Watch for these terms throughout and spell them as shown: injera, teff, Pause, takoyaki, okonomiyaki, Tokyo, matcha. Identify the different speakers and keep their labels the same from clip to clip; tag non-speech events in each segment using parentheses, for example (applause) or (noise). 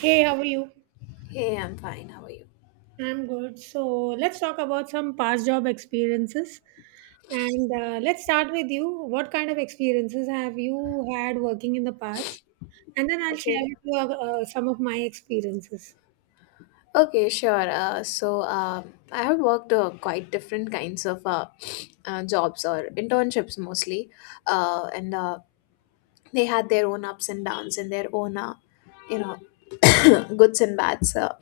Speaker 1: Hey, how are you?
Speaker 2: Hey, I'm fine. How are you?
Speaker 1: I'm good. So let's talk about some past job experiences. And let's start with you. What kind of experiences have you had working in the past? And then I'll share
Speaker 2: Okay.
Speaker 1: with you some of my experiences.
Speaker 2: Okay, sure. I have worked quite different kinds of (sniffs) jobs or internships mostly, and they had their own ups and downs and their own, you know, (clears throat) goods and bads.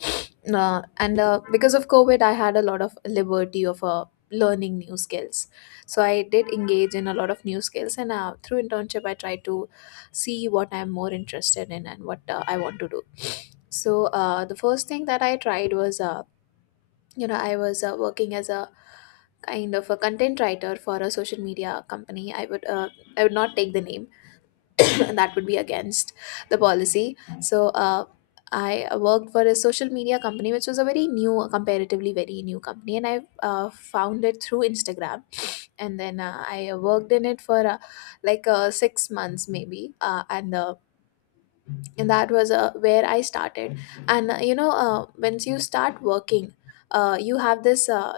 Speaker 2: And Because of covid I had a lot of liberty of learning new skills, so I did engage in a lot of new skills, and through internship I tried to see what I'm more interested in and what I want to do. So the first thing that I tried was, you know, I was working as a kind of a content writer for a social media company. I would not take the name, (coughs) and that would be against the policy. So I worked for a social media company, which was a very new, comparatively very new company, and I found it through Instagram. And then I worked in it for 6 months maybe, and that was where I started. And once you start working, you have this,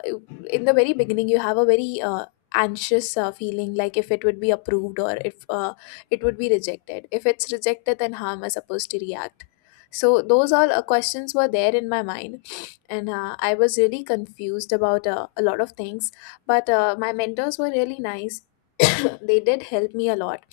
Speaker 2: in the very beginning you have a very anxious feeling, like if it would be approved, or if it would be rejected. If it's rejected, then how am I supposed to react? So those all questions were there in my mind, and I was really confused about a lot of things. But my mentors were really nice. (coughs) they did help me a lot.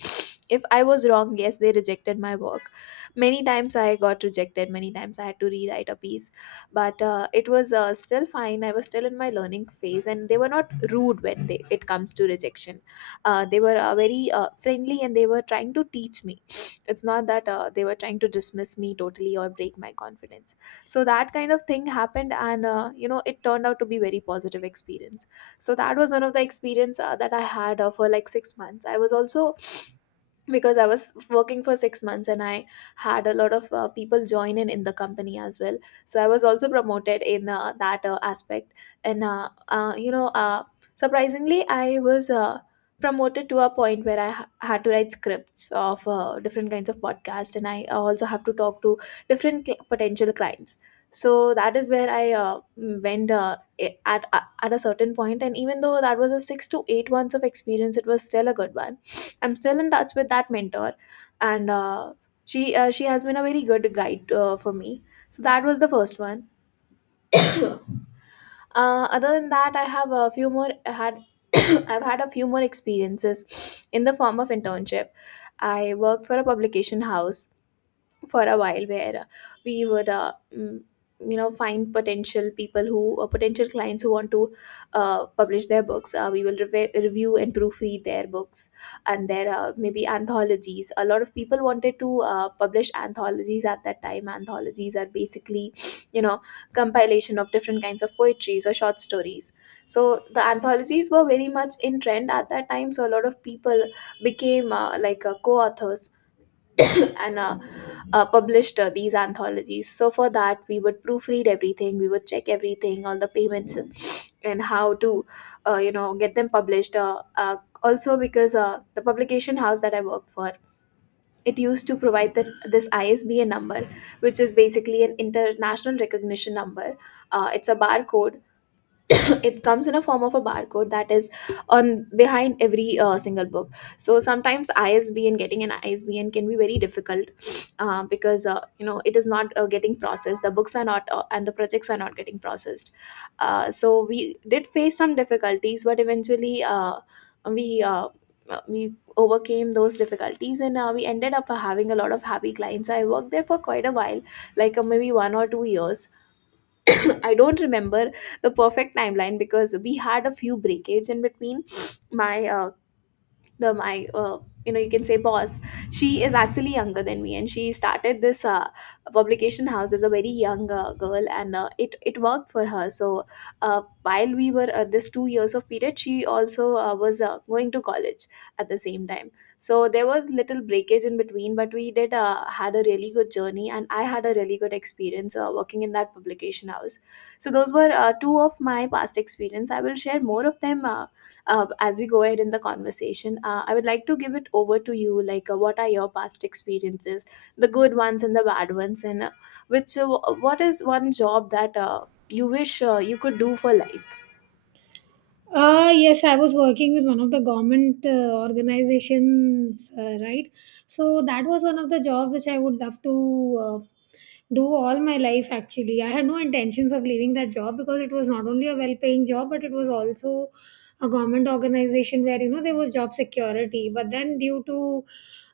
Speaker 2: If I was wrong, yes, they rejected my work. Many times I got rejected, many times I had to rewrite a piece, but it was still fine. I was still in my learning phase, and they were not rude when they, it comes to rejection. They were very friendly, and they were trying to teach me. It's not that they were trying to dismiss me totally or break my confidence. So that kind of thing happened, and you know, it turned out to be very positive experience. So that was one of the experience that I had for like 6 months. I was also, because I was working for 6 months, and I had a lot of people join in the company as well. So I was also promoted in that aspect. And, uh, uh, you know, uh, Surprisingly, I was promoted to a point where had to write scripts of different kinds of podcasts, and I also have to talk to different potential clients. So that is where I went at a certain point, and even though that was a 6 to 8 months of experience, it was still a good one. I'm still in touch with that mentor, and she has been a very good guide for me. So that was the first one. (coughs) Other than that, I have a few more. I had (coughs) I've had a few more experiences in the form of internship. I worked for a publication house for a while, where we would, you know, find potential people who potential clients who want to publish their books. We will review and proofread their books and their, maybe, anthologies. A lot of people wanted to publish anthologies at that time. Anthologies are basically, you know, compilation of different kinds of poetries or short stories. So the anthologies were very much in trend at that time, so a lot of people became, co-authors, and published these anthologies. So for that, we would proofread everything, we would check everything, all the payments, and how to, you know, get them published. Also, because the publication house that I worked for, it used to provide that this ISBN number, which is basically an international recognition number. It's a barcode. (coughs) it comes in a form of a barcode that is on behind every single book. So sometimes isbn getting an ISBN can be very difficult, because you know, it is not getting processed. The books are not and the projects are not getting processed. So we did face some difficulties, but eventually we uh, we overcame those difficulties, and we ended up having a lot of happy clients. I worked there for quite a while, maybe 1 or 2 years. (coughs) I don't remember the perfect timeline, because we had a few breakage in between. My the my You know, you can say boss, she is actually younger than me, and she started this publication house as a very young girl, and it worked for her. So while we were at this 2 years of period, she also was going to college at the same time, so there was little breakage in between. But we did had a really good journey, and I had a really good experience working in that publication house. So those were two of my past experience. I will share more of them as we go ahead in the conversation. I would like to give it over to you, like, what are your past experiences, the good ones and the bad ones, and, which what is one job that you wish you could do for life?
Speaker 1: Yes, I was working with one of the government organizations, right? So that was one of the jobs which I would love to do all my life, actually. I had no intentions of leaving that job because it was not only a well paying job, but it was also a government organization where, you know, there was job security. But then, due to,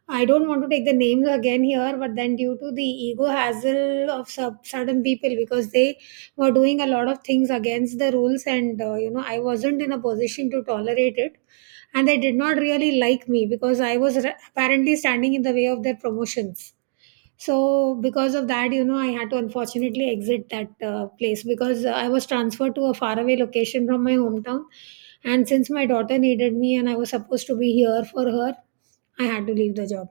Speaker 1: I don't want to take the names again here, but then due to the ego hassle of certain people because they were doing a lot of things against the rules, and you know, I wasn't in a position to tolerate it, and they did not really like me because I was apparently standing in the way of their promotions. So because of that, you know, I had to unfortunately exit that place because I was transferred to a faraway location from my hometown. And since my daughter needed me and I was supposed to be here for her, I had to leave the job.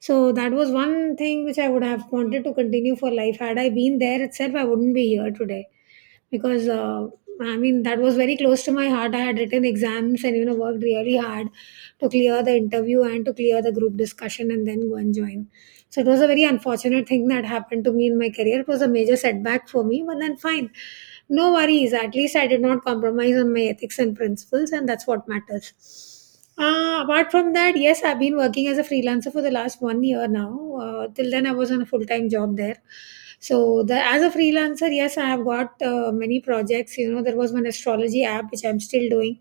Speaker 1: So that was one thing which I would have wanted to continue for life. Had I been there itself, I wouldn't be here today because I mean, that was very close to my heart. I had written exams, and you know, worked really hard to clear the interview and to clear the group discussion and then go and join. So it was a very unfortunate thing that happened to me in my career. It was a major setback for me, but then fine. No worries, at least I did not compromise on my ethics and principles, and that's what matters. Apart from that, yes, I've been working as a freelancer for the last 1 year now. Till then, I was on a full time job there. So, the, as a freelancer, yes, I have got many projects. You know, there was one astrology app which I'm still doing.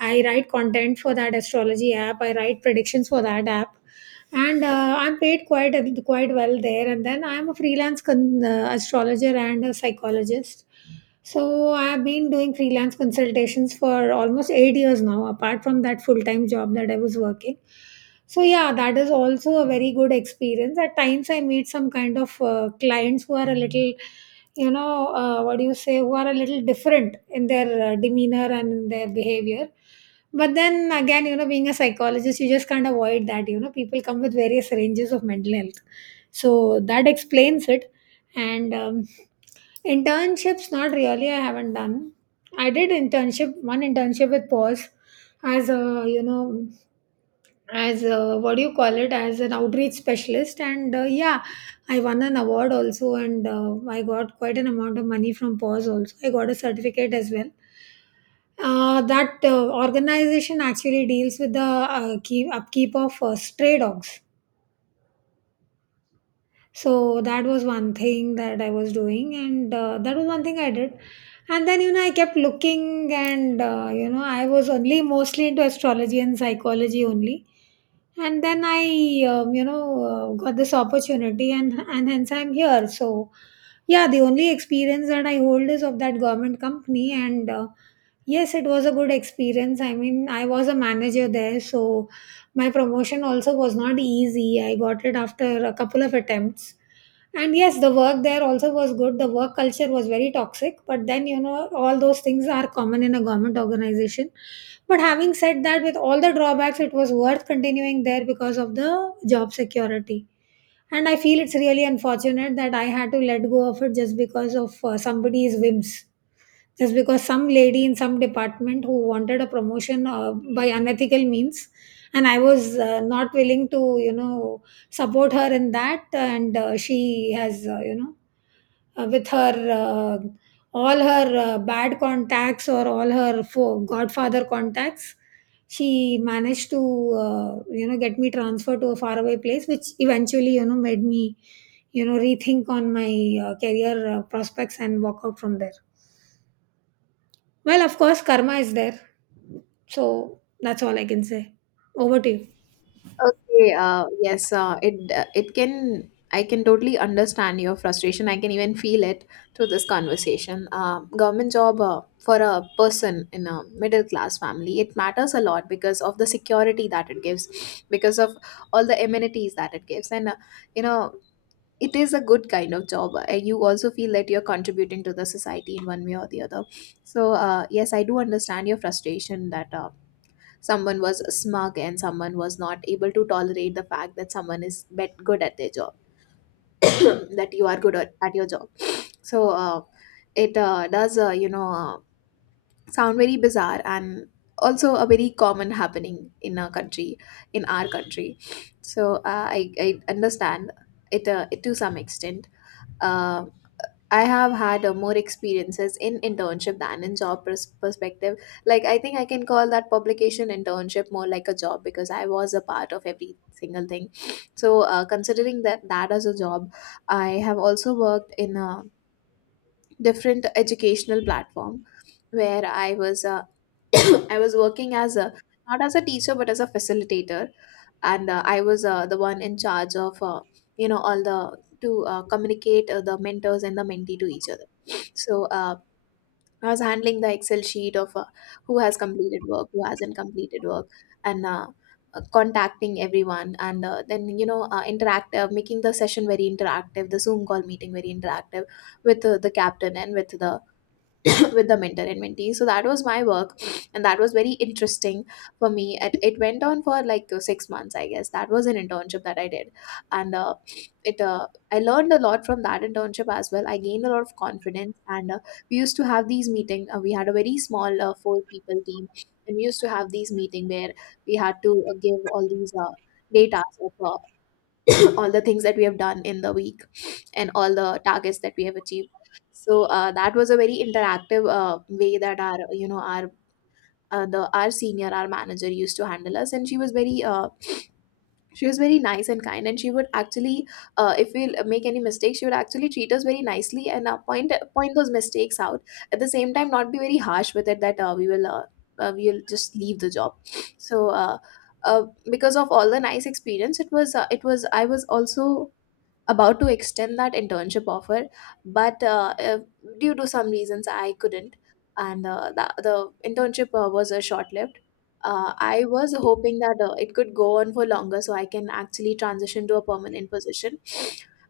Speaker 1: I write content for that astrology app, I write predictions for that app, and I'm paid quite well there. And then I'm a freelance astrologer and a psychologist. So I've been doing freelance consultations for almost 8 years now, apart from that full time job that I was working. So yeah, that is also a very good experience. At times, I meet some kind of clients who are a little, you know, what do you say, who are a little different in their demeanor and in their behavior. But then again, you know, being a psychologist, you just can't avoid that. You know, people come with various ranges of mental health, so that explains it. And internships, not really. I haven't done. I did internship, one internship with Pause as a, you know, as a, what do you call it, as an outreach specialist. And yeah, I won an award also, and I got quite an amount of money from Pause also. I got a certificate as well. That organization actually deals with the keep, upkeep of stray dogs. So that was one thing that I was doing, and that was one thing I did. And then, you know, I kept looking, and, you know, I was only mostly into astrology and psychology only. And then I, you know, got this opportunity, and hence I'm here. So, yeah, the only experience that I hold is of that government company, and yes, it was a good experience. I mean, I was a manager there, so my promotion also was not easy. I got it after a couple of attempts, and yes, the work there also was good. The work culture was very toxic, but then you know all those things are common in a government organization. But having said that, with all the drawbacks, it was worth continuing there because of the job security. And I feel it's really unfortunate that I had to let go of it just because of somebody's whims, just because some lady in some department who wanted a promotion by unethical means, and I was not willing to, you know, support her in that. And she has, you know, with her, uh, all her bad contacts, or all her godfather contacts, she managed to you know, get me transferred to a faraway place, which eventually, you know, made me, you know, rethink on my career prospects and walk out from there. Well, of course, karma is there. So that's all I can say. Over to you.
Speaker 2: Okay, yes, it can, I can totally understand your frustration. I can even feel it through this conversation. Government job for a person in a middle class family, it matters a lot because of the security that it gives, because of all the amenities that it gives, and you know, it is a good kind of job. You also feel that you're contributing to the society in one way or the other. So yes, I do understand your frustration that. Someone was smug and someone was not able to tolerate the fact that someone is bet good at their job, (coughs) (clears throat) that you are good at your job. So it does, sound very bizarre and also a very common happening in our country, in our country. So I understand it, it to some extent. Um I have had more experiences in internship than in job perspective. Like, I think I can call that publication internship more like a job, because I was a part of every single thing. So considering that as a job, I have also worked in a different educational platform, where I was (coughs) I was working as a, not as a teacher, but as a facilitator. And I was the one in charge of, you know, all the, to communicate the mentors and the mentee to each other. (sniffs) So I was handling the excel sheet of who has completed work, who hasn't completed work. And contacting everyone, and then, you know, interactive, making the session very interactive, the zoom call meeting very interactive with the captain, and with the, (coughs) with the mentor and mentee. So that was my work, and that was very interesting for me. It went on for 6 months, I guess. That was an internship that I did, and it I learned a lot from that internship as well. I gained a lot of confidence, and we used to have these meeting. We had a very small 4 people team, and we used to have these meeting where we had to give all these data of (clears throat) all the things that we have done in the week and all the targets that we have achieved. So that was a very interactive way that our you know our the our senior, our manager, used to handle us. And she was very nice and kind, and she would actually, if we will make any mistakes, she would actually treat us very nicely and point those mistakes out. At the same time, not be very harsh with it, that we'll just leave the job. So uh, uh, because of all the nice experience, it was, I was also about to extend that internship offer, but due to some reasons, I couldn't. And the internship was short lived. I was hoping that it could go on for longer, so I can actually transition to a permanent position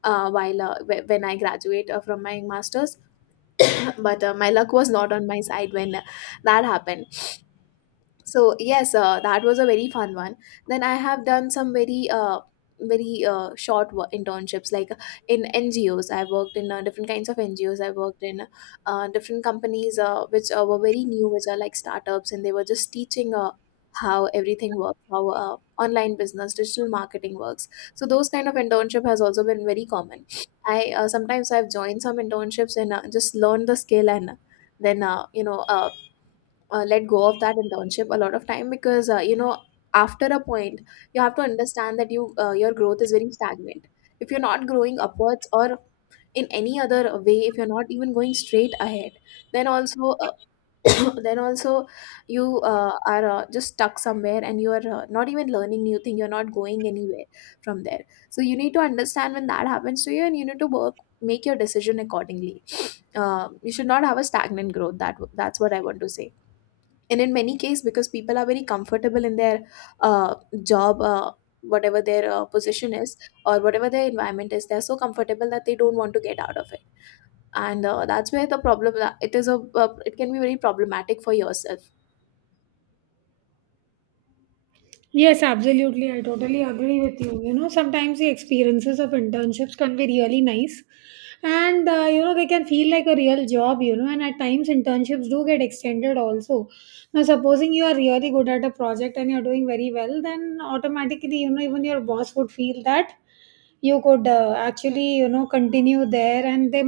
Speaker 2: when I graduate from my master's. But my luck was not on my side when that happened. So yes, that was a very fun one. Then I have done some very very short internships, in NGOs. I worked in different kinds of NGOs, I worked in different companies, which were very new, which are like startups, and they were just teaching how everything works, how online business, digital marketing works. So those kind of internship has also been very common. I uh, sometimes I've joined some internships and just learned the skill, and then, let go of that internship a lot of time, because, you know, after a point you have to understand that your growth is very stagnant. If you're not growing upwards, or in any other way, if you're not even going straight ahead, then also (coughs) then also you are just stuck somewhere, and you are not even learning new thing, you're not going anywhere from there. So you need to understand when that happens to you, and you need to work, make your decision accordingly. You should not have a stagnant growth, that's what I want to say. And in many cases, because people are very comfortable in their, uh, job, whatever their position is, or whatever their environment is, they're so comfortable that they don't want to get out of it. And that's where the problem, it is a it can be very problematic for yourself.
Speaker 1: Yes, absolutely. I totally agree with you. You know, sometimes the experiences of internships can be really nice and, you know, they can feel like a real job, you know, and at times internships do get extended also. Now, supposing you are really good at a project and you're doing very well, then automatically, you know, even your boss would feel that you could, actually, you know, continue there, and they